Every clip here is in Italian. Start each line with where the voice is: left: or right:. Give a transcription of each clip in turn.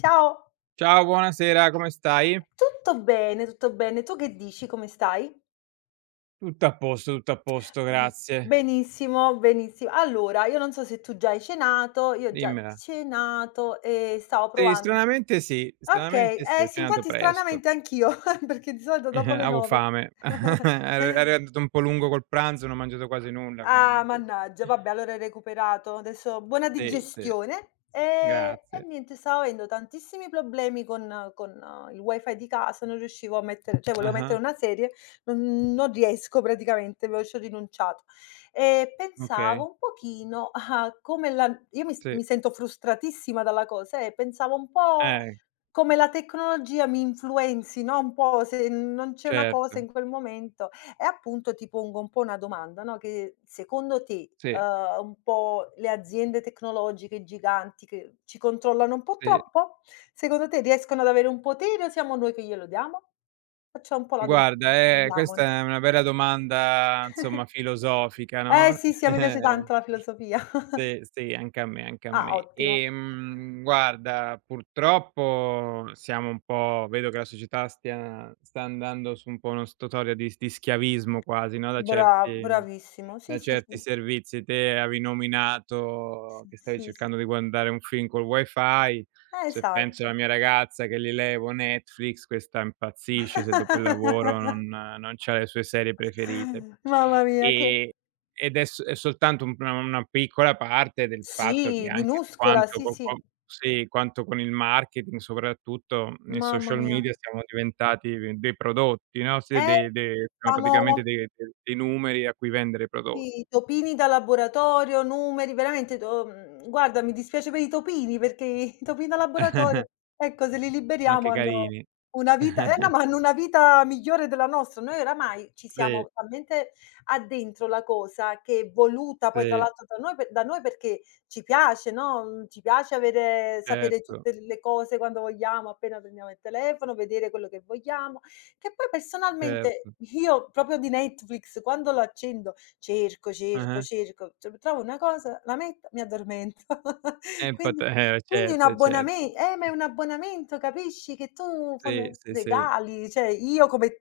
left: Ciao.
right: Ciao, buonasera, come stai?
left: Tutto bene, tutto bene. Tu che dici? Come stai?
right: Tutto a posto,
left: Mh.
right: grazie.
left: Benissimo, benissimo. Allora, io non so se tu già hai cenato, io ho già
right: Dimmela.
left: cenato e stavo
right: Sì,
left: provan
right: stranamente sì,
left: okay,
right: stranamente sì,
left: eh
right: ho
left: sì,
right: cenato
left: infatti
right: presto.
left: stranamente anch'io, perché di solito dopo
right: Eh-eh,
left: le
right: avevo
left: 9.
right: fame. Er ero andato un po' lungo col pranzo, non ho mangiato quasi nulla,
left: Ah,
right: quindi sì.
left: mannaggia, vabbè allora hai recuperato. Adesso buona
right: Sì, sì,
left: digestione, e
right: grazie.
left: niente stavo avendo tantissimi problemi con il wifi di casa, non riuscivo a mettere cioè volevo
right: Ah-ah,
left: mettere una serie, non riesco praticamente, ve ci ho rinunciato. E pensavo
right: okay,
left: un pochino a come la io
right: sì.
left: mi sento frustratissima dalla cosa, pensavo un po'
right: Eh,
left: come la tecnologia mi influenzi, no, un po' se non c'è una cosa
right: certo.
left: in quel momento e appunto ti pongo un po' una domanda, no, che secondo te,
right: Sì,
left: un po' le aziende tecnologiche giganti che ci controllano un po'
right: sì.
left: troppo? Secondo te riescono ad avere un potere o siamo noi che glielo diamo? Facciamo un po' la
right: Guarda,
left: domanda,
right: questa
left: parliamone.
right: è una bella domanda, insomma, filosofica,
left: Eh
right: no?
left: sì, sì, a me piace
right: Eh.
left: tanto la filosofia.
right: Sì, sì, anche a me, anche a
left: Ah,
right: me.
left: ottimo.
right: Guarda, purtroppo siamo un po' vedo che la società stia sta andando su un po' uno statorio di schiavismo quasi, no, da certi
left: Bravissimo. Sì,
right: da
left: sì,
right: certi
left: sì.
right: servizi. Te avevi
left: S
right: nominato che stavi
left: sì, sì.
right: cercando di guardare un film col wifi. Se penso alla
left: Esatto.
right: mia ragazza che gli levo Netflix, questa impazzisce se dopo il lavoro non c'ha le sue serie preferite.
left: Mamma mia che
right: E ed è soltanto un una piccola parte del fatto che
left: sì,
right: anche
left: minuscola,
right: quanto
left: sì,
right: co
left: sì.
right: co sì, quanto con il marketing, soprattutto nei
left: Mamma
right: social
left: mia.
right: media, siamo diventati dei prodotti, no, sì,
left: Eh,
right: de de siamo praticamente
left: siamo
right: de de dei numeri a cui vendere prodotti.
left: sì, topini da laboratorio, numeri, veramente guarda mi dispiace per i topini perché i topini da laboratorio, ecco se li
right: Sono
left: liberiamo
right: anche
left: hanno
right: carini.
left: una vita eh no, ma hanno una vita migliore della nostra. Noi oramai ci siamo
right: Sì,
left: talmente addentro la cosa che è voluta poi tra
right: sì,
left: l'altro da noi per da noi perché ci piace, no, ci piace avere sapere
right: certo,
left: tutte le cose quando vogliamo, appena prendiamo il telefono, vedere quello che vogliamo, che poi personalmente
right: certo.
left: io proprio di Netflix quando lo accendo cerco, cerco,
right: Ah-ah.
left: cerco, tr trovo una cosa, la metto, mi addormento.
right: Impat
left: Quindi quindi un
right: certo, certo.
left: abboname ma è un abbonamento, capisci, che tu
right: Sì,
left: fond
right: sì, sì,
left: regali, cioè io come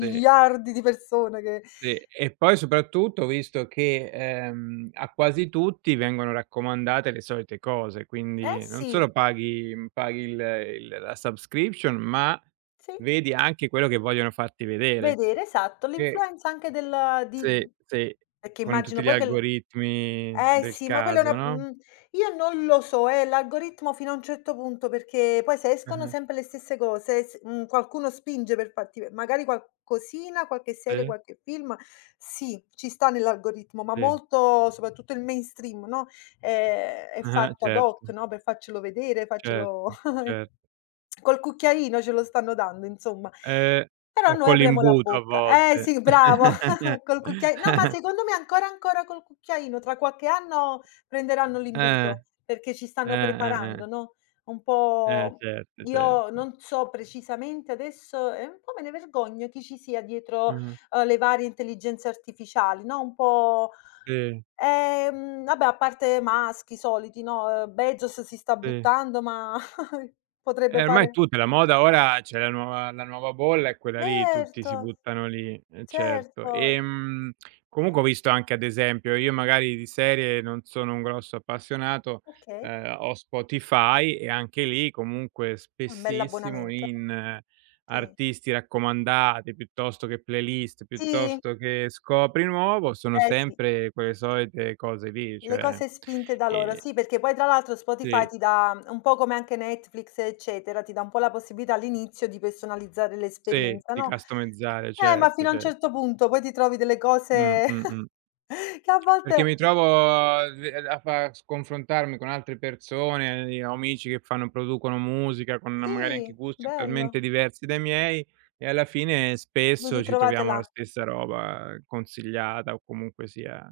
right: sì.
left: di persone che
right: Sì, e poi soprattutto visto che, a quasi tutti vengono raccomandate le solite cose,
left: eh
right: quindi non
left: sì,
right: solo paghi il la subscription, ma
left: sì,
right: vedi anche quello che vogliono farti vedere.
left: vedere esatto,
right: Che
left: l'influenza anche del
right: sì,
left: di
right: sì,
left: perché
right: con
left: immagino
right: tutti gli
left: poi che l
right: algoritmi
left: eh
right: del
left: sì, ma quella è
right: caso,
left: una
right: no.
left: io non lo so, l'algoritmo fino a un certo punto, perché poi se escono
right: Ah-ah,
left: sempre le stesse cose, qualcuno spinge per farti ve magari qualcosina, qualche serie,
right: sì,
left: qualche film, sì, ci sta nell'algoritmo, ma
right: sì,
left: molto soprattutto il mainstream, no, è
right: ah-ah,
left: fatto ad hoc,
right: certo,
left: no, per farcelo vedere, farcelo
right: certo, certo.
left: col cucchiaino ce lo stanno dando, insomma.
right: Eh,
left: Però
right: o
left: noi
right: con
left: apriamo la
right: l'imbuto a
left: bocca. Eh
right: volte.
left: sì, bravo. Col cucchiai no, ma secondo me ancora, ancora col cucchiaino, tra qualche anno prenderanno
right: Eh,
left: l'imbuto, perché ci stanno
right: eh.
left: preparando, no, un
right: Eh
left: po'
right: certo,
left: io
right: certo.
left: non so precisamente adesso e un po' me ne vergogno chi ci sia dietro,
right: Ah-ah.
left: le varie intelligenze artificiali, no, un po'
right: Sì,
left: vabbè a parte Musk, i soliti, no, Bezos si sta
right: sì.
left: buttando, ma
right: Eh
left: potrebbe
right: ormai
left: fare
right: tutte la moda ora c'è la nuova bolla è quella lì, tutti si
left: certo,
right: buttano lì, eh certo.
left: certo.
right: Comunque ho visto anche ad esempio, io magari di serie non sono un grosso appassionato,
left: Okay,
right: ho Spotify e anche lì comunque
left: è un
right: spessissimo
left: bell'abbonamento.
right: in
left: Sì.
right: artisti raccomandati, piuttosto che playlist,
left: Sì.
right: piuttosto che scopri nuovo, sono
left: Eh sì,
right: sempre quelle solite cose lì,
left: le
right: cioè,
left: cose spinte da loro.
right: ehm
left: Sì, perché poi tra l'altro Spotify
right: Sì,
left: ti dà un po' come anche Netflix, eccetera, ti dà un po' la possibilità all'inizio di personalizzare
right: sì,
left: l'esperienza,
right: di
left: no,
right: customizzare,
left: ma
right: certo,
left: fino a un
right: cer
left: certo punto poi ti trovi delle cose
right: mh.
left: che a
right: Perché mi
left: volte
right: trovo ve a fa s confrontarmi con altre persone, i ho amici che fanno producono musica con magari anche
left: sì,
right: gusti
left: bello,
right: totalmente diversi dai miei e alla fine
left: vi
right: spesso ci
left: ritrovate
right: troviamo la
left: là.
right: stessa roba consigliata o comunque sia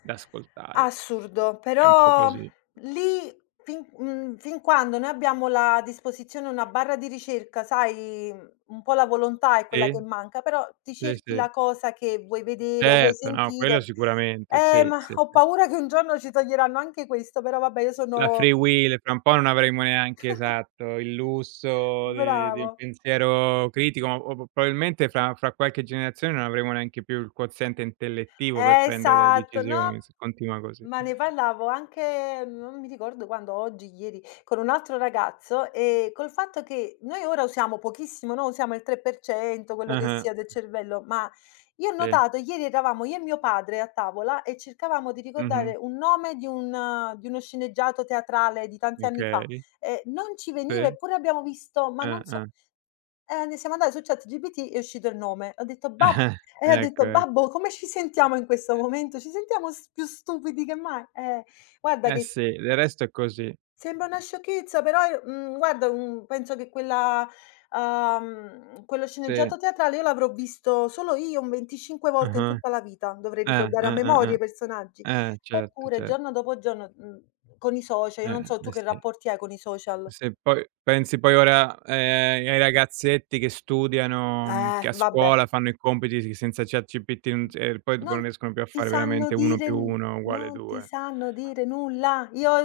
right: da ascoltare.
left: Assurdo,
right: È un po'
left: però
right: così.
left: lì fin quando noi abbiamo la a disposizione una barra di ricerca, sai, un po' la volontà è quella che
right: Sì,
left: manca, però ti
right: sì,
left: cerchi
right: sì.
left: la cosa che vuoi vedere o vuoi
right: Certo, no, quello
left: sentire.
right: sicuramente, sì,
left: Ma
right: sì,
left: ho
right: sì.
left: paura che un giorno ci toglieranno anche questo, però vabbè io
right: La free
left: sono
right: will, fra un po' non avremo neanche esatto, il lusso de del
left: bravo.
right: pensiero critico, ma o p probabilmente fra qualche generazione non avremo neanche più il quoziente intellettivo per prendere delle
left: Esatto,
right: decisioni,
left: no,
right: se continua così.
left: ma ne parlavo anche non mi ricordo quando, oggi, ieri, con un altro ragazzo, col fatto che noi ora usiamo pochissimo, no, usiamo il 3%, quello che
right: Ah-ah,
left: sia del cervello, ma io ho
right: sì,
left: notato ieri eravamo io e mio padre a tavola e cercavamo di
right: mh-mh,
left: ricordare un nome di un di uno sceneggiato teatrale di tanti anni fa,
right: okay,
left: e non ci veniva,
right: sì,
left: eppure abbiamo visto ma non so
right: ah-ah.
left: ne siamo andati su ChatGPT e è uscito il nome. Ho detto: "Bab" ho
right: Ecco,
left: detto:
right: ec
left: "Babbo, come ci sentiamo in questo momento? Ci sentiamo s più stupidi che mai". Guarda
right: eh
left: che s
right: sì, del resto è così,
left: sembra una sciocchezza, però io guarda, penso che quella quello
right: sì,
left: sceneggiato teatrale io l'avrò visto solo io un 25 volte in
right: ah-ah,
left: tutta la vita. Dovrei
right: eh,
left: ricordare a
right: eh, eh,
left: memoria i personaggi.
right: eh certo,
left: Eppure
right: cer
left: giorno dopo giorno, con i social io non so tu
right: eh
left: che
right: sì.
left: rapporti hai con i social.
right: Se poi pensi poi ora, ai ragazzetti che studiano, che a
left: Vabbè.
right: scuola fanno i compiti s senza ChatGPT non c e poi dopo non
left: Non
right: riescono più a
left: ti
right: fare
left: sanno
right: veramente 1
left: dire
right: +
left: n
right: 1 =
left: non ti
right: 2.
left: sanno dire nulla. Io ho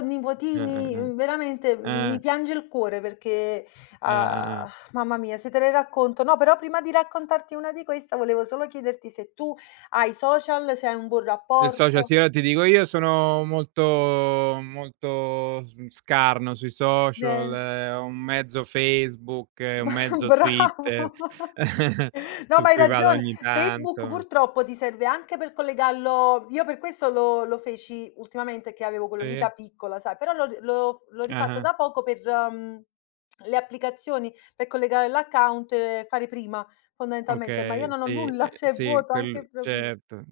left: nipotini,
right: Eh.
left: veramente, mi
right: Eh,
left: piange il cuore perché, ah,
right: eh.
left: mamma mia, se te le racconto no, però prima di raccontarti una di questa volevo solo chiederti se tu hai social, se hai un buon
right: Del social
left: rapporto.
right: sì, io ti dico, io sono molto molto scarno sui social,
left: Bene.
right: ho un mezzo Facebook, un mezzo
left: Bravo.
right: Twitter
left: No,
right: su
left: ma hai
right: cui vado
left: ragione.
right: ogni
left: Facebook
right: tanto.
left: purtroppo ti serve anche per collegarlo io per questo lo feci ultimamente che avevo quello lì da
right: Sì.
left: piccola, sai, però l'ho ri l'ho l'ho rifatto
right: Ah-ah.
left: da poco per, le applicazioni per collegare l'account e fare prima fondamentalmente, ma io
right: Okay,
left: non ho
right: sì,
left: nulla, cioè è
right: sì,
left: vuoto anche
right: quel
left: il profilo.
right: certo.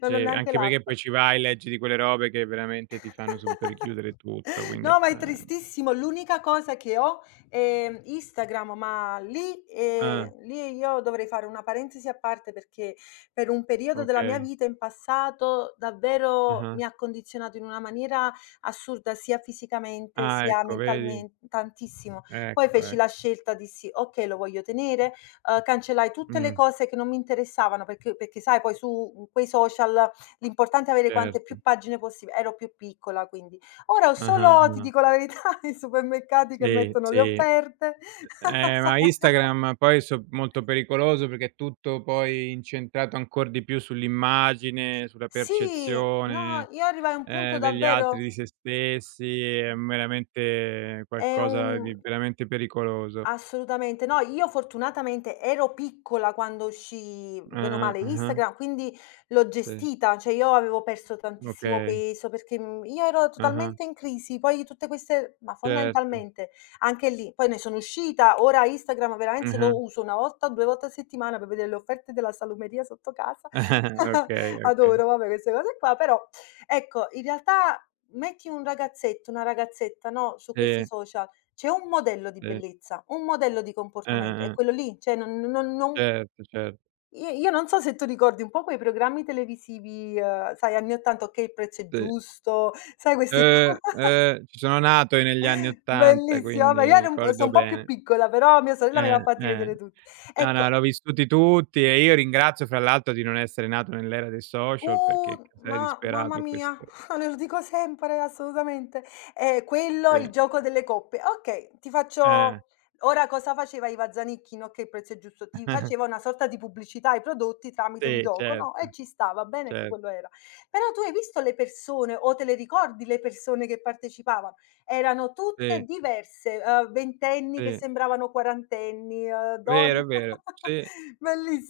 left: Non ho
right: Cioè,
left: neanche
right: anche perché
left: l'app.
right: poi ci vai, leggi di quelle robe che veramente ti fanno subito richiudere tutto, quindi è
left: No, ma
right: pe
left: è tristissimo. L'unica cosa che ho è Instagram, ma lì
right: ah,
left: lì io dovrei fare una parentesi a parte perché per un periodo della mia
right: okay.
left: vita in passato davvero
right: Ah-ah.
left: mi ha condizionato in una maniera assurda, sia fisicamente
right: Ah,
left: sia
right: ecco, vedi?
left: mentalmen tantissimo. Poi
right: Ecco,
left: feci la
right: ecco.
left: scelta, dissi: "Okay, lo voglio tenere", cancellai tutte le
right: Mh,
left: cose che non mi interessavano perché sai poi su quei social l'importante è avere quante
right: certo.
left: più pagine possib ero più piccola quindi. Ora ho
right: Ah-ah,
left: solo, ti dico
right: ah.
left: la verità, i supermercati che
right: Sì,
left: mettono le
right: sì.
left: offerte. Sai
right: Ma Instagram poi so molto pericoloso perché è tutto poi incentrato ancor di più sull'immagine, sulla
left: sì, no,
right: percezione
left: io arrivai a un punto
right: Degli altri, di
left: davvero
right: se stessi, è meramente
left: è
right: qualcosa
left: un
right: di veramente pericoloso.
left: assolutamente. No, io fortunatamente ero piccola quando uscì, meno
right: Ah-ah,
left: male,
right: ah-ah,
left: Instagram, quindi l'ho
right: sì,
left: gestita, cioè io avevo perso tantissimo
right: okay,
left: peso perché, io ero
right: ah-ah,
left: totalmente in crisi, poi tutte queste ma
right: certo,
left: fondamentalmente anche lì, poi ne sono uscita, ora Instagram veramente
right: ah-ah,
left: lo uso 1 volta, 2 volte a settimana per vedere le offerte della salumeria sotto casa.
right: okay, okay.
left: Adoro, vabbè, queste cose qua, però ecco, in realtà metti un ragazzetto, una ragazzetta, no, su questi
right: Sì,
left: social c'è un modello di
right: sì,
left: bellezza, un modello di comportamento, è
right: ah-ah, ah,
left: quello lì, cioè non non non
right: certo, certo,
left: io io non so se tu ricordi un po' quei programmi televisivi, sai anni '80, "Okay, il prezzo è
right: sì.
left: giusto", sai questi qua?
right: Ci sono nato io negli anni '80,
left: Bellissimo, vabbè io
right: quindi
left: ero un po' so'
right: ricordo
left: un po' più
right: bene.
left: piccola, però mia sorella me li ha fatti
right: Eh.
left: vedere tutti.
right: No, no,
left: Ecco
right: l'ho vissuti tutti e io ringrazio fra l'altro di non essere nato nell'era dei social perché
left: uh,
right: sarei
left: ma mamma
right: disperato a
left: mia,
right: questo
left: lo dico sempre, assolutamente. È quello, il
right: sì.
left: gioco delle coppe. Okay, ti
right: Eh.
left: faccio ora cosa faceva Iva Zanicchi, no, che il prezzo è giusto, ti faceva una sorta di pubblicità ai prodotti tramite un
right: Sì,
left: gioco, no, e
right: certo,
left: ci stava bene che
right: cer
left: quello era. Però tu hai visto le persone o te le ricordi le persone che partecipavano? Erano tutte
right: sì,
left: diverse, ventenni che
right: sì.
left: sembravano quarantenni,
right: Vero,
left: donne
right: è vero. Sì,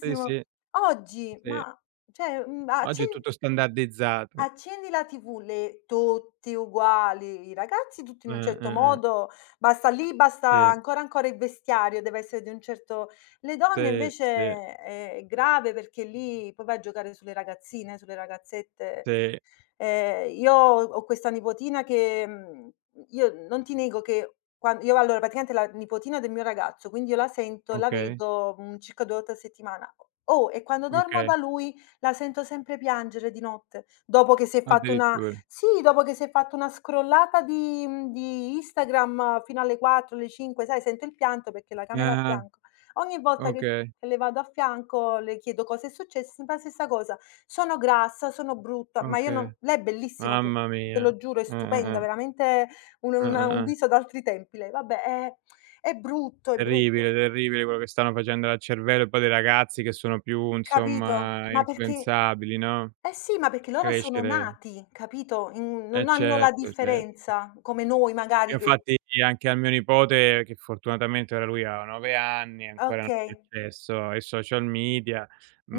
right: sì, sì,
left: Oggi,
right: sì.
left: ma cioè, mhmm,
right: Oggi è
left: accen
right: tutto standardizzato.
left: accendi la TV, le tutti uguali, i ragazzi tutti in un certo
right: Eh-eh-eh.
left: modo, basta lì, basta
right: Sì,
left: ancora, ancora il vestiario deve essere di un certo le donne
right: sì,
left: invece
right: sì,
left: è grave perché lì poi vai a giocare sulle ragazzine, sulle ragazzette
right: sì.
left: Io ho questa nipotina che, io non ti nego che quan io allora praticamente la nipotina del mio ragazzo, quindi io la sento e la
right: Okay,
left: vedo, circa 2 volte a settimana. Oh, e quando dormo da
right: okay.
left: lui la sento sempre piangere di notte, dopo che si è fatto una
right: Addirittura.
left: sì, dopo che si è fatto una scrollata di Instagram fino alle 4, alle 5, sai, sento il pianto perché la camera è a
right: Ah,
left: fianco. Ogni volta che
right: okay,
left: che le vado a fianco le chiedo cosa è successo, sempre la stessa cosa: sono grassa, sono brutta, ma io non
right: okay.
left: lei è bellissima, te
right: Mamma
left: te
right: mia.
left: lo giuro, è stupenda,
right: Eh-eh-eh,
left: veramente un
right: eh-eh-eh.
left: viso d'altri tempi lei. Vabbè, è brutto,
right: Terribile, terribile quello che stanno facendo al cervello e poi dei ragazzi che sono più,
left: capito?
right: insomma,
left: Ma perché
right: influenzabili, no,
left: eh sì, ma perché loro sono
right: crescere
left: nati, capito, in
right: eh
left: non hanno la
right: certo, cer
left: differenza come noi
right: Io
left: magari che
right: infatti anche al mio nipote, che fortunatamente ora lui ha 9 anni, ancora non ha
left: okay,
right: accesso ai social media,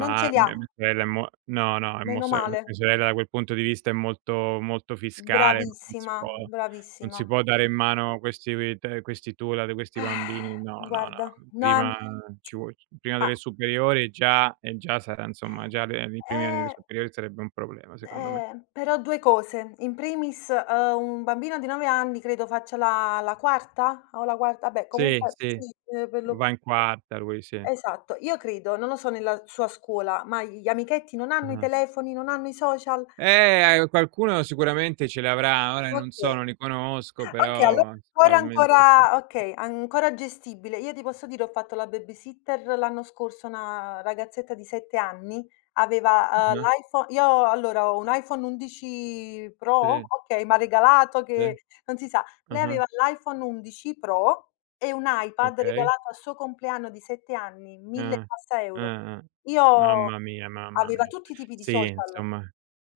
left: non ce li ha,
right: mia sorella è mo no, no, è mo
left: meno
right: s
left: male.
right: mia sorella da quel punto di vista è molto, molto fiscale, non si
left: Bravissima,
right: può non
left: bravissima.
right: si può dare in mano questi te questi tool ad questi
left: Eh,
right: bambini, no, no,
left: guarda,
right: no.
left: no,
right: Prima ci vuo prima
left: ah,
right: delle superiori già sarà insomma, già le nei primi anni delle
left: eh
right: superiori sarebbe un problema secondo me.
left: eh, però 2 cose. In primis, un bambino di 9 anni credo faccia la quarta o la quarta vabbè
right: Sì,
left: comunque
right: sì,
left: sì, per lo
right: va in quarta lui, sì.
left: esatto. Io credo, non lo so nella sua scuola, ma gli amichetti non hanno i
right: Ah-ah.
left: telefoni, non hanno i social?
right: Qualcuno sicuramente ce l'avrà, ora non so, non
left: Okay.
right: li conosco,
left: Okay, allora
right: però
left: ancora
right: probabilmente sì.
left: ancora okay, ancora gestibile. Io ti posso dire ho fatto la babysitter l'anno scorso, una ragazzetta di 7 anni, aveva,
right: Ah-ah,
left: l'iPho io allora ho un iPhone 11 Pro,
right: sì,
left: okay, m'ha regalato
right: sì,
left: che non si sa. Lei
right: ah-ah,
left: aveva l'iPhone 11 Pro e un iPad
right: okay,
left: regalato al suo compleanno di 7 anni, 1000 e
right: ah,
left: passa euro.
right: ah-ah.
left: Io
right: Mamma mia, mamma
left: aveva
right: mia.
left: tutti i tipi di
right: Sì,
left: social,
right: insomma,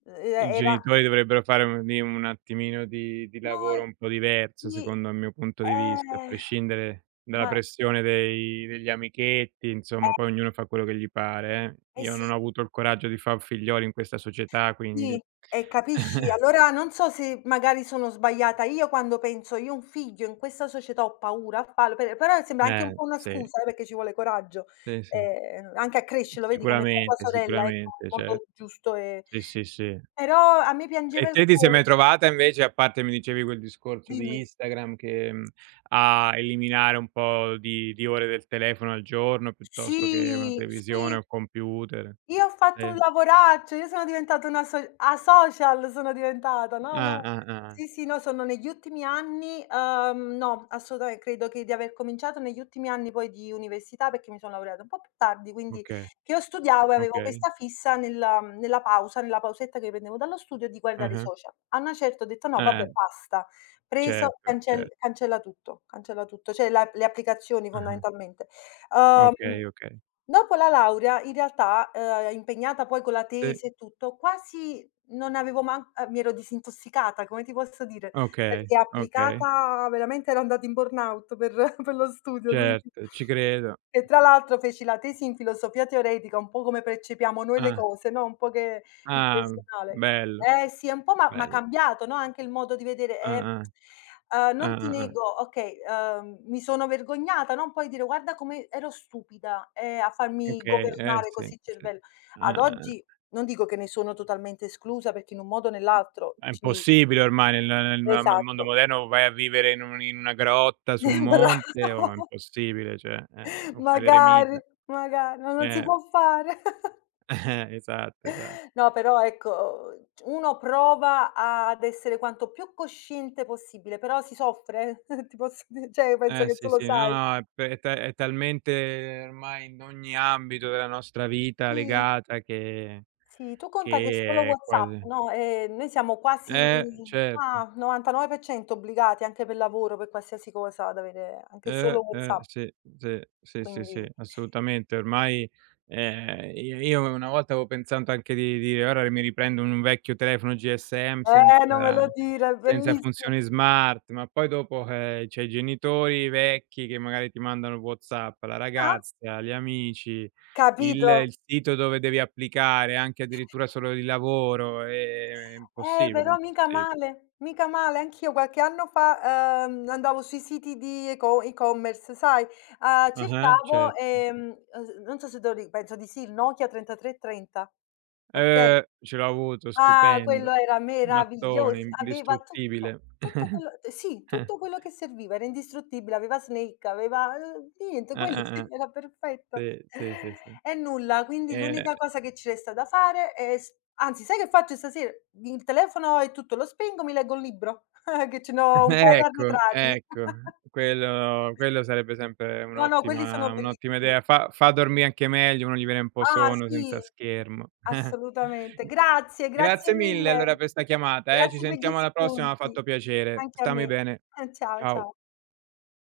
left: ehm,
right: i
left: era
right: genitori dovrebbero fare un attimino di lavoro
left: no,
right: un po' diverso,
left: sì,
right: secondo il mio punto di vista, a
left: eh,
right: prescindere dalla
left: ma
right: pressione dei degli amichetti, insomma, poi
left: eh
right: ognuno fa quello che gli pare, eh.
left: eh
right: Io
left: sì,
right: non ho avuto il coraggio di far figlioli in questa società, quindi
left: sì, e capisci? Allora non so se magari sono sbagliata io quando penso: "Io ho un figlio, in questa società ho paura a farlo", per però sembra anche un
right: eh,
left: po' una
right: sì,
left: scusa, perché ci vuole coraggio,
right: sì, sì.
left: anche a crescerlo, vedi come fa tua
right: Sicuramente,
left: sorella, ecco, in
right: sicuramente, cer
left: modo giusto e
right: Sì, sì, sì.
left: però a me piangeva
right: E
left: il
right: te ti sei mai
left: cuore
right: trovata invece, a parte mi dicevi quel discorso di
left: dimmi.
right: Instagram che a eliminare un po' di ore del telefono al giorno, piuttosto che una
left: Sì, sì.
right: televisione o computer?
left: Io ho fatto un
right: Sì.
left: lavoraccio, io sono diventata una asocial sono diventata, no,
right: Ah,
left: no.
right: ah, ah.
left: Sì, sì, no, sono negli ultimi anni, no, assolutamente credo che di aver cominciato negli ultimi anni poi di università, perché mi sono laureata un po' più tardi, quindi
right: Okay,
left: che io studiavo e avevo
right: okay.
left: questa fissa nella pausa, nella pausetta che prendevo dallo studio di guardare i
right: Ah-ah.
left: social. A una certa ho detto: "No vabbè
right: Eh,
left: basta." Preso,
right: certo, cer
left: cancella tutto, cioè la le applicazioni
right: ah-ah.
left: fondamentalmente. Uhm
right: Okay, okay.
left: Dopo la laurea in realtà, impegnata poi con la
right: Sì.
left: tesi e tutto, quasi non avevo man mi ero disintossicata, come ti posso dire,
right: Okay,
left: perché
right: okay.
left: applicata veramente ero andata in burnout per per lo studio, quindi
right: Certo, ci credo.
left: e tra l'altro feci la tesi in filosofia teoretica, un po' come percepiamo noi le
right: Ah,
left: cose, no, un po' che il
right: ah,
left: personale.
right: bello.
left: Eh sì, è un po' m'ha
right: Bello.
left: cambiato, no, anche il modo di vedere
right: Ah-ah,
left: non
right: ah-ah,
left: ti
right: ah. Ah, ah.
left: nego okay, mi sono vergognata, no, poi dire: "Guarda come ero stupida, a farmi
right: Okay, eh
left: governare
right: sì,
left: così il
right: sì.
left: cervello." Ad
right: Ah-ah, ah. Ah.
left: oggi non dico che ne sono totalmente esclusa, perché in un modo o nell'altro
right: È
left: ci
right: impossibile ormai nel mondo
left: esatto.
right: moderno vai a vivere in un in una grotta su un monte o è
left: Bravo.
right: impossibile, cioè, o fai
left: Magari,
right: l'eremita.
left: magari, ma non si
right: Eh,
left: può fare.
right: esatto, esatto.
left: No, però ecco, uno prova ad essere quanto più cosciente possibile, però si soffre, ti posso di cioè penso
right: Eh
left: che tu
right: sì,
left: lo
right: sì, no,
left: sai.
right: no, è p è ta è talmente ormai in ogni ambito della nostra vita
left: Sì,
right: legata che
left: sì, tu conta che solo
right: che è
left: WhatsApp,
right: quasi
left: no, noi siamo quasi
right: certo.
left: ah, 99% obbligati anche per lavoro, per qualsiasi cosa, ad avere anche solo WhatsApp,
right: Sì, sì, sì, sì, sì,
left: quindi
right: assolutamente. Ormai, i io una volta avevo pensato anche di dire: "Ora mi riprendo un vecchio telefono GSM
left: non me lo
right: senza
left: dire, è
right: senza
left: bellissimo.
right: funzione smart", ma poi dopo, c'hai i genitori vecchi che magari ti mandano WhatsApp, la
left: Ah,
right: ragazza, gli amici, il
left: capito?
right: il sito dove devi applicare, anche addirittura solo di lavoro, è impossibile,
left: Però mica
right: impossibile.
left: male, mica male. Anch'io qualche anno fa, andavo sui siti di eco e-commerce, sai,
right: Ah-ah,
left: cercavo,
right: certo.
left: non so se te lo ri penso di sì, il Nokia 3330, okay?
right: Ce l'ho avuto,
left: Ah, quello
right: stupendo.
left: era meraviglioso,
right: Mattone,
left: aveva tutto,
right: indistruttibile.
left: tutto quello sì, tutto quello che serviva, era indistruttibile, aveva Snake, aveva, niente, quello sì,
right: Eh-eh-eh.
left: era perfetto.
right: Sì, sì, sì, sì.
left: E nulla, quindi
right: Ehm,
left: l'unica cosa che ci resta da fare è s anzi, sai che faccio stasera? Il telefono e tutto lo spengo, mi leggo un libro, che ce n'ho un paio
right: ecco,
left: arretrati.
right: ecco, quello sarebbe sempre
left: No, no, quelli sono
right: un'ottima
left: bellissimi.
right: idea. Fa dormì anche meglio, uno gli viene un po'
left: Ah
right: sonno
left: sì,
right: senza schermo.
left: assolutamente. Grazie,
right: Grazie
left: grazie
right: mille
left: mille.
right: allora per 'sta chiamata, ci
left: Grazie per gli
right: sentiamo alla prossima, m'ha
left: spunti.
right: fatto piacere.
left: Anche a
right: Stammi
left: me.
right: bene.
left: Ciao,
right: Ciao.
left: ciao.